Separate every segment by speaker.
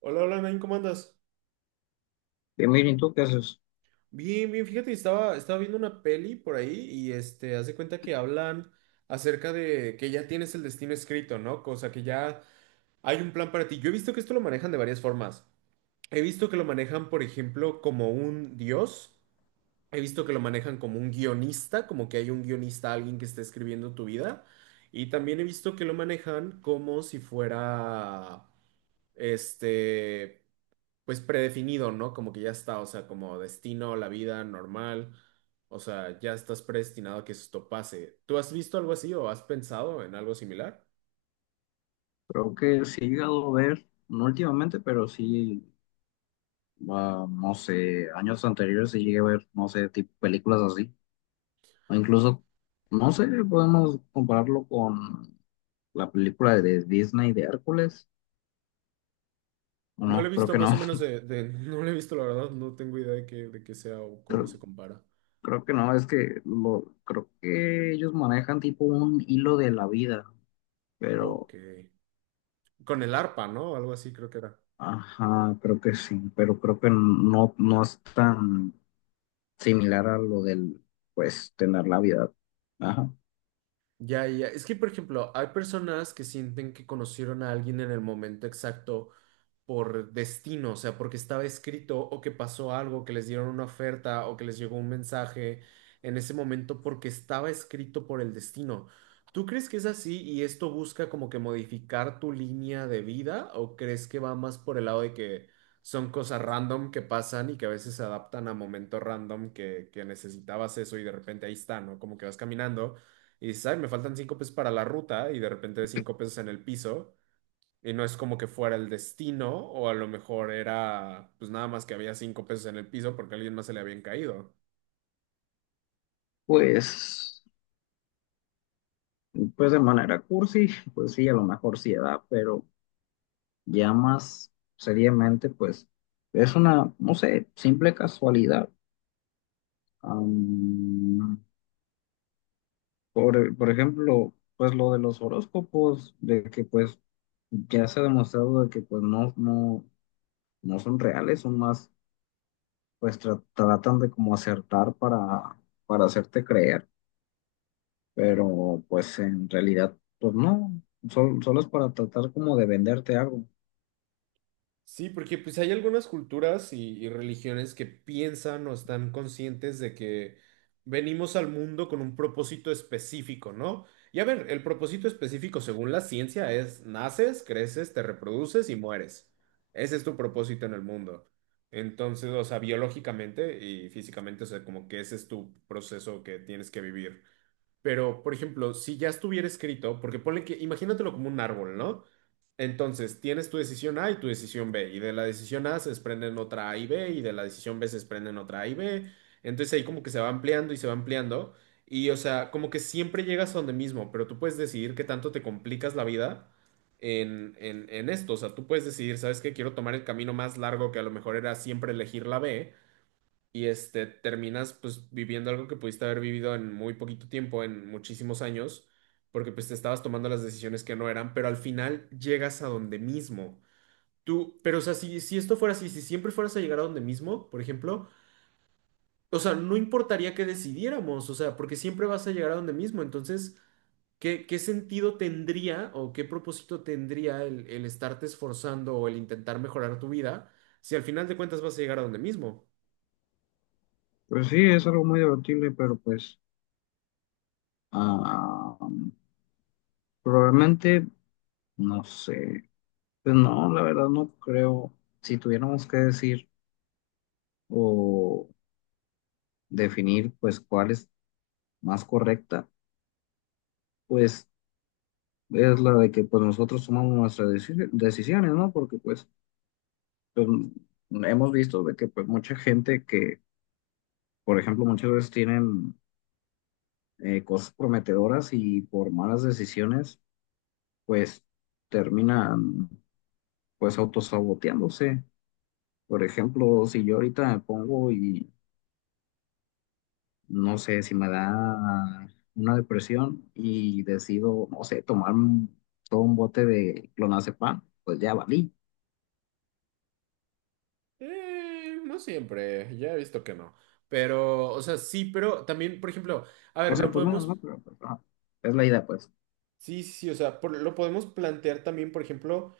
Speaker 1: Hola, hola, Nain, ¿cómo andas?
Speaker 2: Bien, Mirin, ¿tú qué haces?
Speaker 1: Bien, bien, fíjate, estaba viendo una peli por ahí y haz de cuenta que hablan acerca de que ya tienes el destino escrito, ¿no? Cosa que ya hay un plan para ti. Yo he visto que esto lo manejan de varias formas. He visto que lo manejan, por ejemplo, como un dios. He visto que lo manejan como un guionista, como que hay un guionista, alguien que está escribiendo tu vida. Y también he visto que lo manejan como si fuera, este, pues predefinido, ¿no? Como que ya está, o sea, como destino, la vida normal, o sea, ya estás predestinado a que esto pase. ¿Tú has visto algo así o has pensado en algo similar?
Speaker 2: Creo que sí he llegado a ver, no últimamente, pero sí, no sé, años anteriores sí llegué a ver, no sé, tipo películas así. O incluso, no sé, podemos compararlo con la película de Disney de Hércules. ¿O
Speaker 1: No lo he
Speaker 2: no? Creo
Speaker 1: visto
Speaker 2: que no.
Speaker 1: más o menos no lo he visto, la verdad, no tengo idea de qué sea o cómo se
Speaker 2: Creo,
Speaker 1: compara.
Speaker 2: creo que no, es que lo, creo que ellos manejan tipo un hilo de la vida, pero,
Speaker 1: Ok. Con el arpa, ¿no? Algo así creo que era.
Speaker 2: ajá, creo que sí, pero creo que no, no es tan similar a lo del, pues, tener la vida. Ajá.
Speaker 1: Ya, ya. Es que, por ejemplo, hay personas que sienten que conocieron a alguien en el momento exacto por destino, o sea, porque estaba escrito o que pasó algo, que les dieron una oferta o que les llegó un mensaje en ese momento porque estaba escrito por el destino. ¿Tú crees que es así y esto busca como que modificar tu línea de vida o crees que va más por el lado de que son cosas random que pasan y que a veces se adaptan a momentos random que necesitabas eso y de repente ahí está, ¿no? Como que vas caminando y dices, ay, me faltan cinco pesos para la ruta y de repente ves cinco pesos en el piso y no es como que fuera el destino, o a lo mejor era pues nada más que había cinco pesos en el piso porque a alguien más se le habían caído.
Speaker 2: Pues, pues de manera cursi, pues sí, a lo mejor sí da, pero ya más seriamente, pues, es una, no sé, simple casualidad. Am, por ejemplo, pues lo de los horóscopos, de que pues ya se ha demostrado de que pues no, no son reales, son más, pues tratan de como acertar para hacerte creer. Pero pues en realidad, pues no, solo es para tratar como de venderte algo.
Speaker 1: Sí, porque pues hay algunas culturas y religiones que piensan o están conscientes de que venimos al mundo con un propósito específico, ¿no? Y a ver, el propósito específico según la ciencia es naces, creces, te reproduces y mueres. Ese es tu propósito en el mundo. Entonces, o sea, biológicamente y físicamente, o sea, como que ese es tu proceso que tienes que vivir. Pero, por ejemplo, si ya estuviera escrito, porque ponle que, imagínatelo como un árbol, ¿no? Entonces, tienes tu decisión A y tu decisión B, y de la decisión A se desprenden otra A y B, y de la decisión B se desprenden otra A y B. Entonces ahí como que se va ampliando y se va ampliando, y o sea, como que siempre llegas a donde mismo, pero tú puedes decidir qué tanto te complicas la vida en esto. O sea, tú puedes decidir, ¿sabes qué? Quiero tomar el camino más largo que a lo mejor era siempre elegir la B y terminas pues viviendo algo que pudiste haber vivido en muy poquito tiempo, en muchísimos años, porque pues te estabas tomando las decisiones que no eran, pero al final llegas a donde mismo. Tú, pero o sea, si esto fuera así, si siempre fueras a llegar a donde mismo, por ejemplo, o sea, no importaría que decidiéramos, o sea, porque siempre vas a llegar a donde mismo, entonces, ¿ qué sentido tendría o qué propósito tendría el estarte esforzando o el intentar mejorar tu vida si al final de cuentas vas a llegar a donde mismo?
Speaker 2: Pues sí, es algo muy debatible, pero pues ah, probablemente, no sé, pues no, la verdad no creo, si tuviéramos que decir o definir pues cuál es más correcta, pues es la de que pues nosotros tomamos nuestras decisiones, ¿no? Porque pues, pues hemos visto de que pues mucha gente que, por ejemplo, muchas veces tienen cosas prometedoras y por malas decisiones, pues terminan pues autosaboteándose. Por ejemplo, si yo ahorita me pongo y no sé si me da una depresión y decido, no sé, tomar todo un bote de clonazepam, pues ya valí.
Speaker 1: No siempre, ya he visto que no. Pero, o sea, sí, pero también, por ejemplo, a
Speaker 2: O
Speaker 1: ver,
Speaker 2: sea,
Speaker 1: lo
Speaker 2: pues no,
Speaker 1: podemos,
Speaker 2: pero pues, ajá, es la idea, pues.
Speaker 1: sí, sí, sí, o sea, por- lo podemos plantear también, por ejemplo,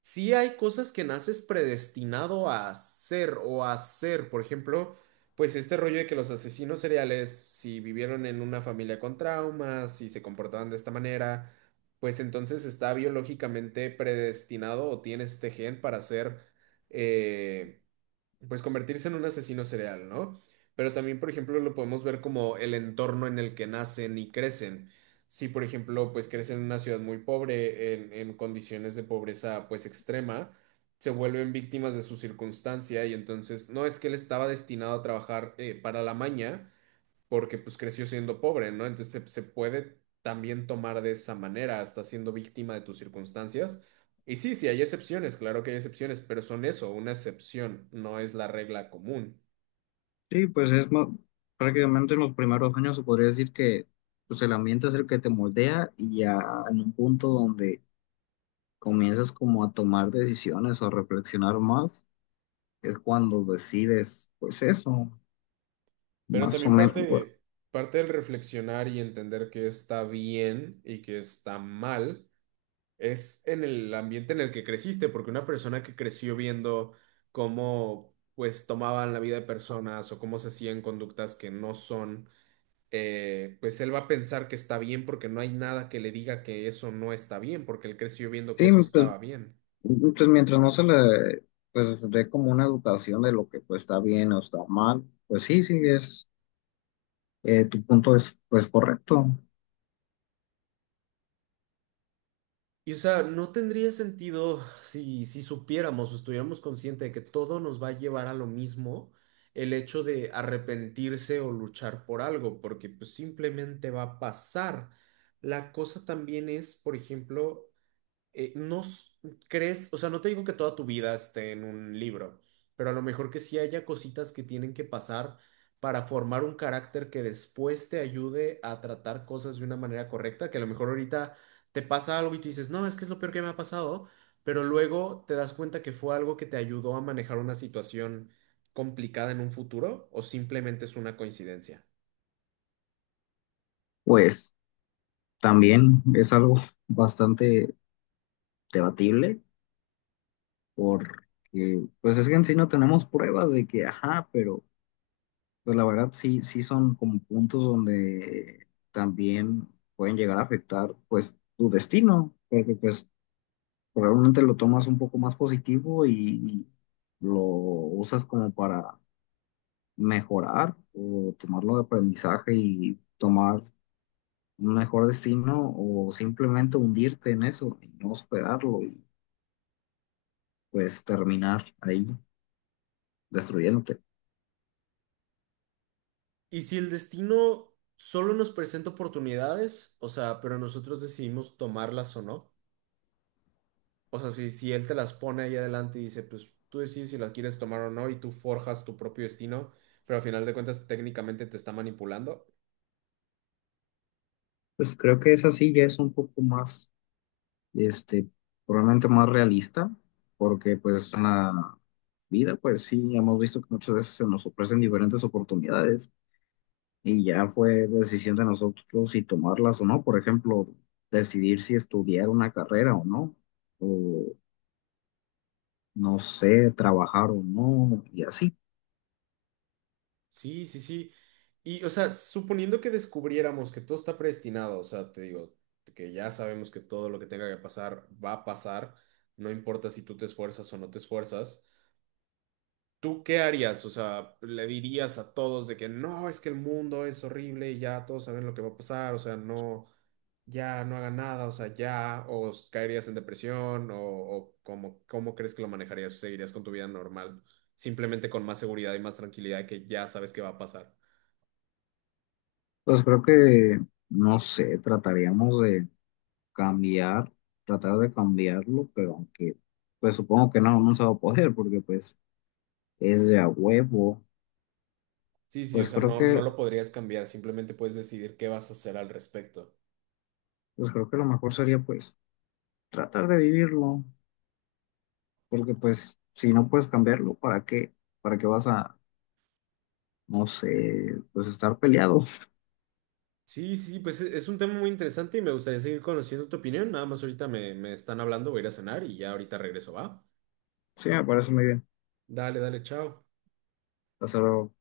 Speaker 1: sí hay cosas que naces predestinado a hacer o a hacer, por ejemplo, pues este rollo de que los asesinos seriales, si vivieron en una familia con traumas, si se comportaban de esta manera, pues entonces está biológicamente predestinado o tienes este gen para ser... eh, pues convertirse en un asesino serial, ¿no? Pero también, por ejemplo, lo podemos ver como el entorno en el que nacen y crecen. Si, por ejemplo, pues crecen en una ciudad muy pobre, en condiciones de pobreza pues extrema, se vuelven víctimas de su circunstancia y entonces no es que él estaba destinado a trabajar para la maña, porque pues creció siendo pobre, ¿no? Entonces se puede también tomar de esa manera, hasta siendo víctima de tus circunstancias. Y sí, sí, hay excepciones, claro que hay excepciones, pero son eso, una excepción, no es la regla común.
Speaker 2: Sí, pues es prácticamente en los primeros años se podría decir que pues el ambiente es el que te moldea y ya en un punto donde comienzas como a tomar decisiones o a reflexionar más, es cuando decides, pues eso,
Speaker 1: Pero
Speaker 2: más o
Speaker 1: también
Speaker 2: menos. Pues,
Speaker 1: parte, parte del reflexionar y entender que está bien y que está mal es en el ambiente en el que creciste, porque una persona que creció viendo cómo pues tomaban la vida de personas o cómo se hacían conductas que no son pues él va a pensar que está bien porque no hay nada que le diga que eso no está bien, porque él creció viendo que
Speaker 2: sí,
Speaker 1: eso
Speaker 2: pues,
Speaker 1: estaba bien.
Speaker 2: pues mientras no se le pues dé como una educación de lo que pues está bien o está mal, pues sí, sí, es, tu punto es pues correcto.
Speaker 1: Y o sea, no tendría sentido si, si supiéramos o estuviéramos conscientes de que todo nos va a llevar a lo mismo, el hecho de arrepentirse o luchar por algo, porque pues simplemente va a pasar. La cosa también es, por ejemplo, no s- crees, o sea, no te digo que toda tu vida esté en un libro, pero a lo mejor que sí haya cositas que tienen que pasar para formar un carácter que después te ayude a tratar cosas de una manera correcta, que a lo mejor ahorita te pasa algo y tú dices, no, es que es lo peor que me ha pasado, pero luego te das cuenta que fue algo que te ayudó a manejar una situación complicada en un futuro o simplemente es una coincidencia.
Speaker 2: Pues también es algo bastante debatible porque pues es que en sí no tenemos pruebas de que, ajá, pero pues la verdad sí, sí son como puntos donde también pueden llegar a afectar pues tu destino, porque pues probablemente lo tomas un poco más positivo y lo usas como para mejorar o tomarlo de aprendizaje y tomar un mejor destino o simplemente hundirte en eso y no superarlo y pues terminar ahí destruyéndote.
Speaker 1: Y si el destino solo nos presenta oportunidades, o sea, pero nosotros decidimos tomarlas o no. O sea, si, si él te las pone ahí adelante y dice, pues tú decides si las quieres tomar o no y tú forjas tu propio destino, pero al final de cuentas técnicamente te está manipulando.
Speaker 2: Pues creo que esa sí ya es un poco más este, probablemente más realista, porque pues en la vida, pues sí, hemos visto que muchas veces se nos ofrecen diferentes oportunidades y ya fue decisión de nosotros si tomarlas o no, por ejemplo, decidir si estudiar una carrera o no sé, trabajar o no, y así.
Speaker 1: Sí, sí, sí. Y, o sea, suponiendo que descubriéramos que todo está predestinado, o sea, te digo, que ya sabemos que todo lo que tenga que pasar va a pasar, no importa si tú te esfuerzas o no te esfuerzas. ¿Tú qué harías? O sea, le dirías a todos de que no, es que el mundo es horrible y ya todos saben lo que va a pasar, o sea, no, ya no hagan nada, o sea, ya, o s- caerías en depresión, o cómo, cómo crees que lo manejarías, seguirías con tu vida normal, simplemente con más seguridad y más tranquilidad que ya sabes qué va a pasar.
Speaker 2: Pues creo que, no sé, trataríamos de cambiar, tratar de cambiarlo, pero aunque, pues supongo que no, no se va a poder porque pues es de a huevo.
Speaker 1: Sí, sí, o
Speaker 2: Pues
Speaker 1: sea,
Speaker 2: creo
Speaker 1: no, no
Speaker 2: que,
Speaker 1: lo podrías cambiar, simplemente puedes decidir qué vas a hacer al respecto.
Speaker 2: pues creo que lo mejor sería pues tratar de vivirlo, porque pues si no puedes cambiarlo, ¿para qué? ¿Para qué vas a, no sé, pues estar peleado?
Speaker 1: Sí, sí, pues e- es un tema muy interesante y me gustaría seguir conociendo tu opinión. Nada más ahorita me están hablando, voy a ir a cenar y ya ahorita regreso, ¿va?
Speaker 2: Sí, me parece muy bien.
Speaker 1: Dale, dale, chao.
Speaker 2: Hacerlo.